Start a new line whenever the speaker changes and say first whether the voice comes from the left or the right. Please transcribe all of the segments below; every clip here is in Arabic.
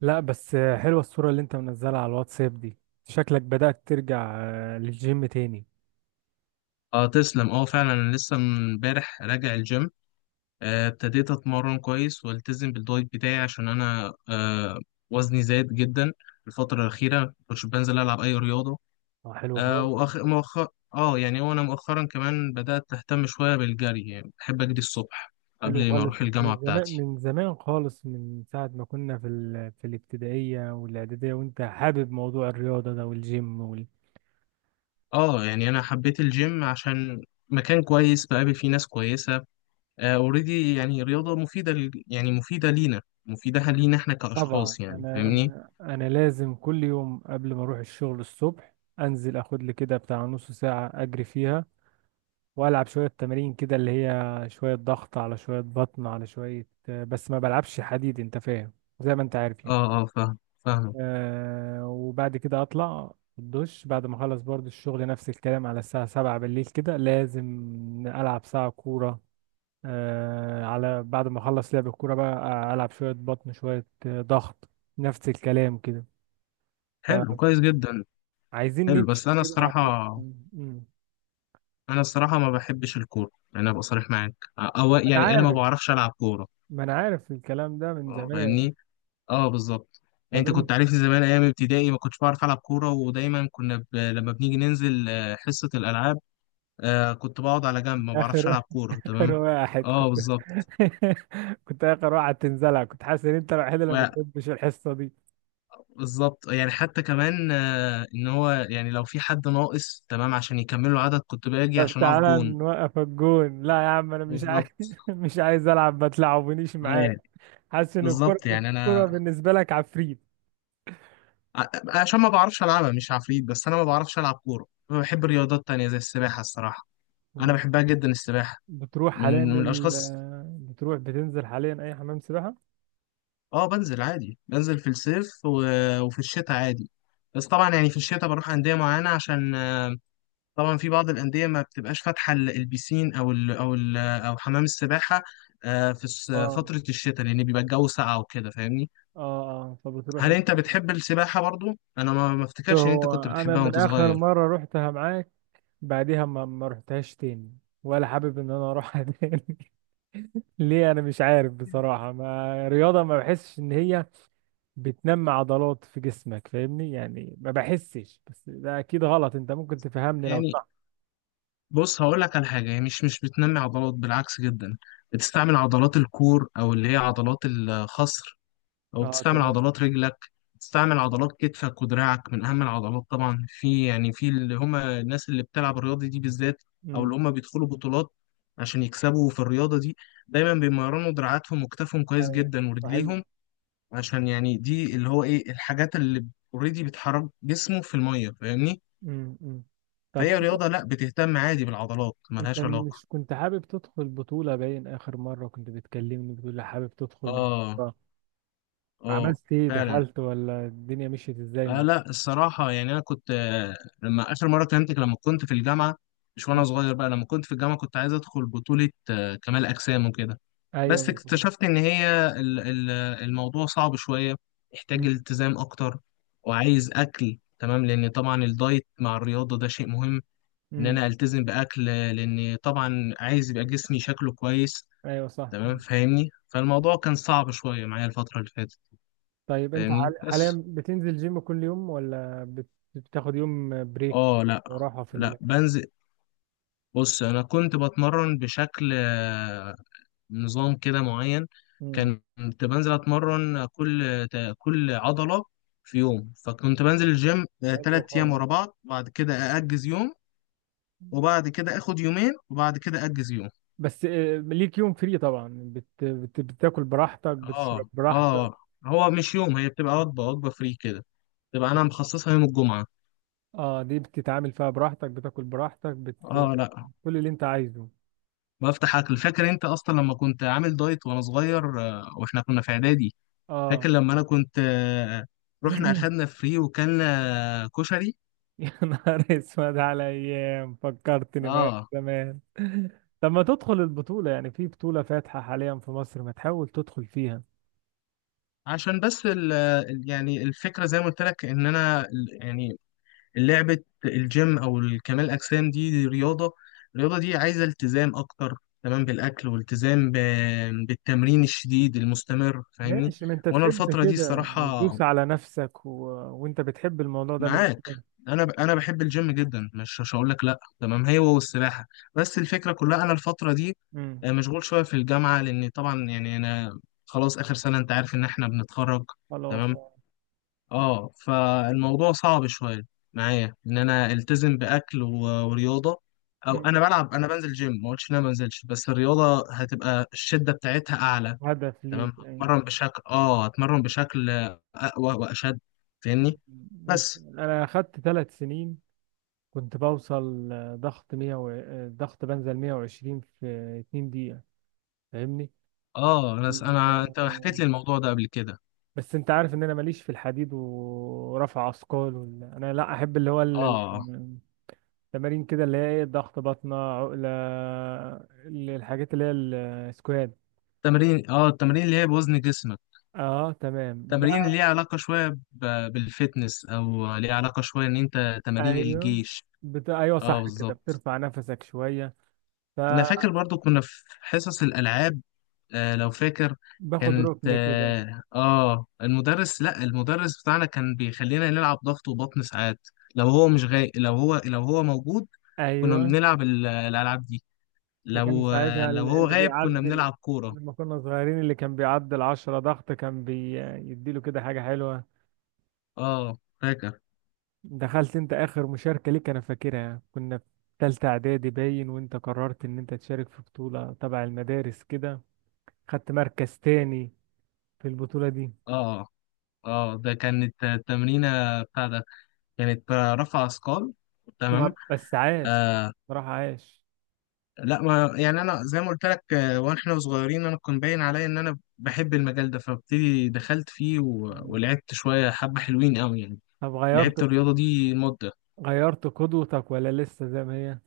right: لا بس حلوة الصورة اللي انت منزلها على الواتساب دي. شكلك بدأت ترجع للجيم تاني.
left: اه، تسلم. اه، فعلا، انا لسه من امبارح راجع الجيم. ابتديت اتمرن كويس والتزم بالدايت بتاعي عشان انا وزني زاد جدا. الفتره الاخيره مكنتش بنزل العب اي رياضه.
right: اه، حلو
left: آه،
right: خالص.
left: واخر مؤخر اه يعني وانا مؤخرا كمان بدات اهتم شويه بالجري، يعني بحب اجري الصبح
right: حلو
left: قبل ما
right: خالص،
left: اروح
right: انت
left: الجامعه
right: من زمان
left: بتاعتي.
right: من زمان خالص، من ساعة ما كنا في في الابتدائية والإعدادية، وانت حابب موضوع الرياضة ده والجيم.
left: اه، يعني انا حبيت الجيم عشان مكان كويس بقابل فيه ناس كويسه، اوريدي، يعني رياضه مفيده يعني مفيده لينا مفيدة لينا احنا
right: طبعا
left: كأشخاص، يعني
right: انا
left: فاهمني.
right: انا انا لازم كل يوم قبل ما اروح الشغل الصبح انزل اخد لي كده بتاع نص ساعة اجري فيها، والعب شويه تمارين كده اللي هي شويه ضغط على شويه بطن على شويه، بس ما بلعبش حديد، انت فاهم، زي ما انت عارف يعني.
left: اه، اه، فاهم، فاهم.
right: وبعد كده اطلع الدش بعد ما اخلص برضو الشغل، نفس الكلام، على الساعه 7 بالليل كده لازم العب ساعه كوره. على بعد ما اخلص لعب الكوره بقى، العب شويه بطن شويه ضغط، نفس الكلام كده.
left: حلو، كويس جدا.
right: فعايزين
left: حلو، بس
right: نمشي
left: انا
right: كده
left: الصراحه،
right: على. مم.
left: ما بحبش الكوره، يعني ابقى صريح معاك، او
right: انا
left: يعني انا ما
right: عارف،
left: بعرفش العب كوره.
right: ما انا عارف الكلام ده من زمان.
left: فاهمني. اه، بالظبط. يعني
right: طب
left: انت
right: انت.
left: كنت عارفني زمان ايام ابتدائي ما كنتش بعرف العب كوره، ودايما كنا لما بنيجي ننزل حصه الالعاب. كنت بقعد على جنب ما بعرفش
right: اخر
left: العب كوره.
right: اخر
left: تمام،
right: واحد
left: اه،
right: كنت.
left: بالظبط.
right: كنت اخر واحد تنزلها، كنت حاسس ان انت الوحيد اللي ما
left: و-
right: بتحبش الحصه دي.
left: بالظبط. يعني حتى كمان ان هو يعني لو في حد ناقص تمام عشان يكملوا عدد، كنت باجي
right: طب
left: عشان اقف
right: تعالى
left: جون.
right: نوقف الجون، لا يا عم انا مش عايز
left: بالظبط.
right: مش عايز العب، ما تلعبونيش
left: اه،
right: معاك.
left: يعني
right: حاسس ان الكوره
left: بالظبط، يعني
right: الكوره
left: انا
right: بالنسبه لك عفريت.
left: عشان ما بعرفش العبها، مش عفريت، بس انا ما بعرفش العب كوره. أنا بحب رياضات تانية زي السباحه، الصراحه انا بحبها جدا السباحه.
right: بتروح حاليا
left: من من
right: ال...
left: الاشخاص.
right: آه، بتروح بتنزل حاليا اي حمام سباحه؟
left: اه، بنزل عادي، بنزل في الصيف وفي الشتاء عادي. بس طبعا يعني في الشتاء بروح انديه معينه، عشان طبعا في بعض الانديه ما بتبقاش فاتحه البيسين او حمام السباحه في
right: اه،
left: فتره الشتاء، لان بيبقى الجو ساقع وكده، فاهمني.
right: اه، اه، فبتروح
left: هل
right: انت؟
left: انت بتحب السباحه برضو؟ انا ما افتكرش ان انت
right: هو
left: كنت
right: انا
left: بتحبها
right: من
left: وانت
right: اخر
left: صغير.
right: مره رحتها معاك، بعديها ما رحتهاش تاني، ولا حابب ان انا اروحها تاني. ليه؟ انا مش عارف بصراحه، ما رياضه ما بحسش ان هي بتنمي عضلات في جسمك، فاهمني؟ يعني ما بحسش، بس ده اكيد غلط، انت ممكن تفهمني لو
left: يعني
right: صح.
left: بص، هقول لك على حاجة. هي مش بتنمي عضلات، بالعكس جدا. بتستعمل عضلات الكور، أو اللي هي عضلات الخصر، أو
right: اه،
left: بتستعمل
right: تمام.
left: عضلات رجلك، بتستعمل عضلات كتفك ودراعك، من أهم العضلات طبعا في اللي هم الناس اللي بتلعب الرياضة دي بالذات، أو
right: امم،
left: اللي هم بيدخلوا بطولات عشان يكسبوا في الرياضة دي، دايما بيمرنوا دراعاتهم وكتافهم كويس
right: ايوه
left: جدا
right: صحيح.
left: ورجليهم، عشان يعني دي اللي هو إيه، الحاجات اللي اوريدي بتحرك جسمه في المية، فاهمني؟
right: امم، أمم. طب
left: فهي
right: انت.
left: رياضة لأ، بتهتم عادي بالعضلات،
right: انت
left: ملهاش علاقة.
right: مش كنت حابب تدخل بطوله؟ باين اخر مره كنت بتكلمني بتقول لي حابب تدخل
left: اه،
right: بطوله.
left: اه،
right: عملت ايه؟
left: فعلا.
right: دخلت، ولا الدنيا مشيت ازاي
left: آه،
right: معاك؟
left: لا، الصراحة يعني أنا كنت لما آخر مرة كلمتك لما كنت في الجامعة، مش وأنا
right: أمم،
left: صغير بقى، لما كنت في الجامعة كنت عايز أدخل بطولة كمال أجسام وكده. بس
right: ايوه.
left: اكتشفت إن هي الموضوع صعب شوية، يحتاج
right: أمم.
left: التزام أكتر، وعايز أكل تمام لأن طبعا الدايت مع الرياضة ده شيء مهم، إن
right: أمم،
left: أنا ألتزم بأكل لأن طبعا عايز يبقى جسمي شكله كويس.
right: ايوه صح.
left: تمام فاهمني، فالموضوع كان صعب شوية معايا الفترة اللي فاتت،
right: طيب انت
left: فاهمني. بس
right: حاليا بتنزل جيم كل يوم، ولا بتاخد يوم بريك
left: اه، لا،
right: وراحة في؟
left: لا، بنزل. بص انا كنت بتمرن بشكل نظام كده معين.
right: مم.
left: كنت بنزل اتمرن كل كل عضلة في يوم، فكنت بنزل الجيم
right: حلو
left: 3 ايام
right: خالص.
left: ورا بعض، بعد كده ااجز يوم، وبعد كده اخد يومين، وبعد كده اجز يوم.
right: بس ليك يوم فري طبعا. بتاكل براحتك، بتشرب
left: اه،
right: براحتك؟
left: اه. هو مش يوم، هي بتبقى وجبة فري كده، تبقى انا مخصصها يوم الجمعة.
right: اه، دي بتتعامل فيها براحتك، بتاكل براحتك،
left: اه، لا،
right: كل اللي انت عايزه.
left: بفتح اكل. فاكر انت اصلا لما كنت عامل دايت وانا صغير واحنا كنا في اعدادي،
right: اه.
left: فاكر لما انا كنت رحنا اخدنا فري وكلنا كشري.
right: يا نهار اسود، على ايام! فكرتني بقى
left: اه.
right: زمان طب ما تدخل البطولة يعني، في بطولة فاتحة حاليا في مصر، ما تحاول تدخل فيها.
left: عشان بس يعني الفكره زي ما قلت لك ان انا يعني لعبه الجيم او الكمال الاجسام دي رياضه. الرياضه دي عايزه التزام اكتر، تمام بالاكل والتزام بالتمرين الشديد المستمر، فاهمني.
right: ماشي، ما انت
left: وانا
right: تحب
left: الفتره دي
right: كده يعني،
left: الصراحه
right: تدوس على نفسك. وانت بتحب الموضوع ده من
left: معاك،
right: زمان.
left: انا بحب الجيم جدا، مش هقول لك لا، تمام، هي والسباحه. بس الفكره كلها انا الفتره دي
right: امم.
left: مشغول شويه في الجامعه، لان طبعا يعني انا خلاص اخر سنه انت عارف ان احنا بنتخرج،
right: خلاص،
left: تمام.
right: اه.
left: اه، فالموضوع صعب شويه معايا ان انا التزم باكل ورياضه. او
right: امم.
left: انا بلعب انا بنزل جيم، ما قلتش ان انا ما بنزلش، بس الرياضه هتبقى الشده بتاعتها اعلى،
right: هدف ليك
left: تمام،
right: يعني.
left: هتمرن بشكل اقوى واشد، فاهمني.
right: امم.
left: بس
right: انا اخدت 3 سنين، كنت بوصل ضغط 100 و... آه، ضغط بنزل 120 في 2 دقيقة، فاهمني؟
left: اه انا انت حكيت
right: كان-
left: لي الموضوع ده قبل كده.
right: بس انت عارف ان انا ماليش في الحديد ورفع اثقال انا لا احب اللي هو
left: اه،
right: التمارين كده، اللي هي ايه، ضغط، بطنة، عقلة، الحاجات اللي هي السكواد.
left: تمرين اه التمرين اللي هي بوزن جسمك،
right: اه، تمام ده.
left: تمارين اللي ليها علاقة شوية بالفتنس، او ليها علاقة شوية ان انت تمارين
right: ايوه
left: الجيش.
right: ايوه
left: اه،
right: صح كده،
left: بالظبط.
right: بترفع نفسك شويه.
left: انا فاكر برضو كنا في حصص الالعاب، لو فاكر،
right: فباخد
left: كانت
right: ركن كده.
left: المدرس، لا المدرس بتاعنا كان بيخلينا نلعب ضغط وبطن ساعات، لو هو مش غاي، لو هو موجود كنا
right: ايوه.
left: بنلعب الالعاب دي،
right: وكان
left: لو آه،
right: ساعتها
left: لو هو
right: اللي
left: غايب كنا
right: بيعدي،
left: بنلعب كورة.
right: لما كنا صغيرين، اللي كان بيعدي 10 ضغط كان بيديله كده حاجه حلوه.
left: اه، فاكر.
right: دخلت انت اخر مشاركه ليك انا فاكرها، كنا في تالتة اعدادي باين، وانت قررت ان انت تشارك في بطوله تبع المدارس كده، خدت مركز تاني في البطوله دي.
left: اه، اه، ده كانت التمرينة بتاع ده، كانت رفع اثقال، تمام.
right: لا بس عاش،
left: آه،
right: بصراحه عاش.
left: لا، ما يعني انا زي ما قلت لك واحنا صغيرين، انا كنت باين عليا ان انا بحب المجال ده، فبتدي دخلت فيه
right: مم.
left: ولعبت شوية حبة حلوين قوي، يعني
right: طب
left: لعبت
right: غيرت
left: الرياضة دي مدة.
right: غيرت قدوتك ولا لسه زي ما هي؟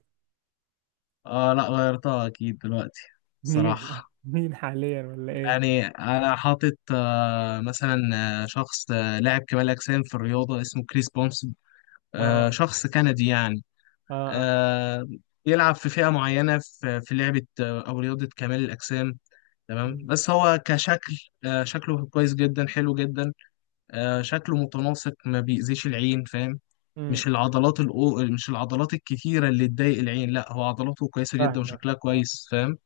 left: اه، لا، غيرتها اكيد دلوقتي.
right: مين
left: صراحة
right: مين حاليا ولا ايه؟
left: يعني انا حاطط مثلا شخص لاعب كمال اجسام في الرياضة اسمه كريس بونسون،
right: اه،
left: شخص كندي يعني.
right: اه، اه.
left: آه، يلعب في فئة معينة في لعبة أو رياضة كمال الأجسام، تمام.
right: أمم،
left: بس هو كشكل شكله كويس جدا، حلو جدا. شكله متناسق، ما بيأذيش العين، فاهم؟
right: أمم،
left: مش العضلات الكتيرة اللي تضايق العين، لا هو عضلاته كويسة جدا
right: فاهمة،
left: وشكلها
right: اه،
left: كويس، فاهم؟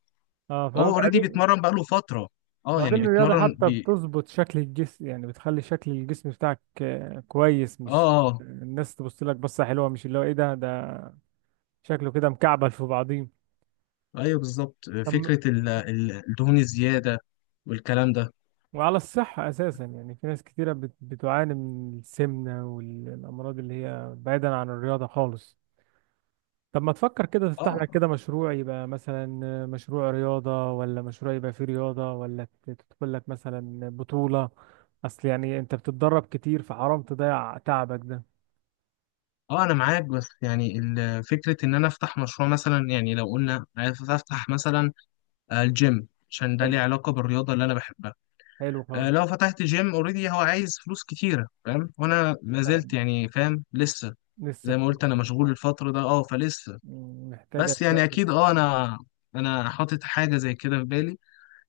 right: آه،
left: هو اوريدي
right: فبعدين
left: بيتمرن بقاله فترة، اه
right: بعدين
left: يعني
right: الرياضة
left: بيتمرن
right: حتى بتظبط شكل الجسم يعني، بتخلي شكل الجسم بتاعك كويس، مش
left: اه، اه،
right: الناس تبص لك بصة حلوة، مش اللي هو ايه، ده شكله كده مكعبل في بعضيه.
left: ايوه، بالظبط.
right: طب
left: فكرة الدهون الزيادة والكلام ده.
right: وعلى الصحة أساسا يعني، في ناس كتيرة بتعاني من السمنة والأمراض اللي هي، بعيدا عن الرياضة خالص. طب ما تفكر كده
left: اه،
right: تفتح لك
left: آه.
right: كده مشروع، يبقى مثلا مشروع رياضة، ولا مشروع يبقى فيه رياضة، ولا تدخل لك مثلا بطولة، أصل يعني أنت بتتدرب كتير، فحرام تضيع تعبك ده.
left: اه، انا معاك، بس يعني فكره ان انا افتح مشروع، مثلا يعني لو قلنا عايز افتح مثلا الجيم عشان ده
right: حلو،
left: ليه علاقه بالرياضه اللي انا بحبها.
right: حلو خالص.
left: لو فتحت جيم اوريدي هو عايز فلوس كتيره، فاهم، وانا ما زلت
right: فاهم.
left: يعني فاهم لسه، زي
right: لسه
left: ما قلت انا
right: بت-
left: مشغول
right: آه.
left: الفتره ده. اه فلسه،
right: مم، محتاجة
left: بس يعني
right: شوية.
left: اكيد. انا حاطط حاجه زي كده في بالي،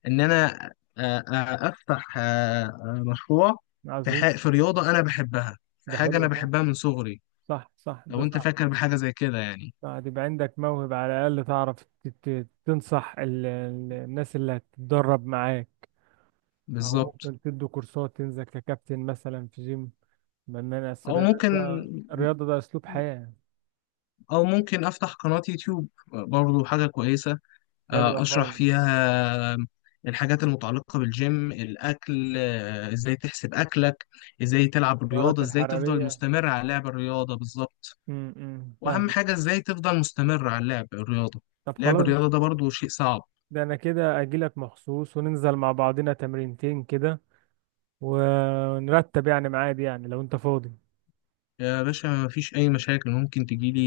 left: ان انا افتح مشروع في
right: عظيم،
left: ح- في رياضه انا بحبها، في
right: ده
left: حاجه انا
right: حلو خالص،
left: بحبها من صغري،
right: صح، صح،
left: لو
right: ده
left: انت
right: صح.
left: فاكر بحاجه زي كده يعني.
right: صح، يبقى عندك موهبة على الأقل، تعرف تنصح الناس اللي هتتدرب معاك، أو
left: بالظبط.
right: ممكن تدوا كورسات، تنزل ككابتن مثلا في جيم. بنان أصل
left: او ممكن،
right: الرياضة، الرياضة ده أسلوب حياة.
left: افتح قناة يوتيوب برضو حاجة كويسة،
right: حلوة
left: اشرح
right: خالص.
left: فيها الحاجات المتعلقة بالجيم، الاكل ازاي تحسب اكلك، ازاي تلعب
right: السعرات
left: الرياضة، ازاي تفضل
right: الحرارية.
left: مستمر على لعب الرياضة، بالظبط.
right: امم،
left: واهم
right: فاهم.
left: حاجة ازاي تفضل مستمر على لعب الرياضة،
right: طب
left: لعب
right: خلاص،
left: الرياضة ده برضو شيء صعب.
right: ده أنا كده أجيلك مخصوص، وننزل مع بعضنا تمرينتين كده، ونرتب يعني ميعاد، يعني لو أنت فاضي.
left: يا باشا مفيش أي مشاكل، ممكن تجيلي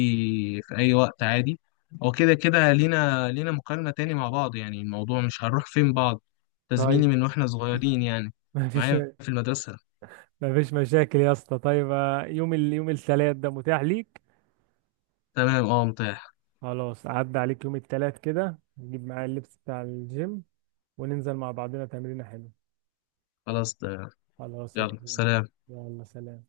left: في أي وقت عادي. هو كده كده لينا مكالمة تاني مع بعض، يعني الموضوع مش هنروح فين بعض، تزميلي
right: طيب
left: من واحنا صغيرين يعني،
right: مفيش
left: معايا في المدرسة.
right: مفيش مشاكل يا اسطى. طيب، يوم يوم التلات ده متاح ليك؟
left: تمام، اه، متاح.
right: خلاص، عدى عليك يوم التلات كده، نجيب معايا اللبس بتاع الجيم، وننزل مع بعضنا تمرينة حلوة.
left: خلاص، تمام.
right: خلاص
left: يلا،
right: هكلمك.
left: سلام.
right: يلا سلام.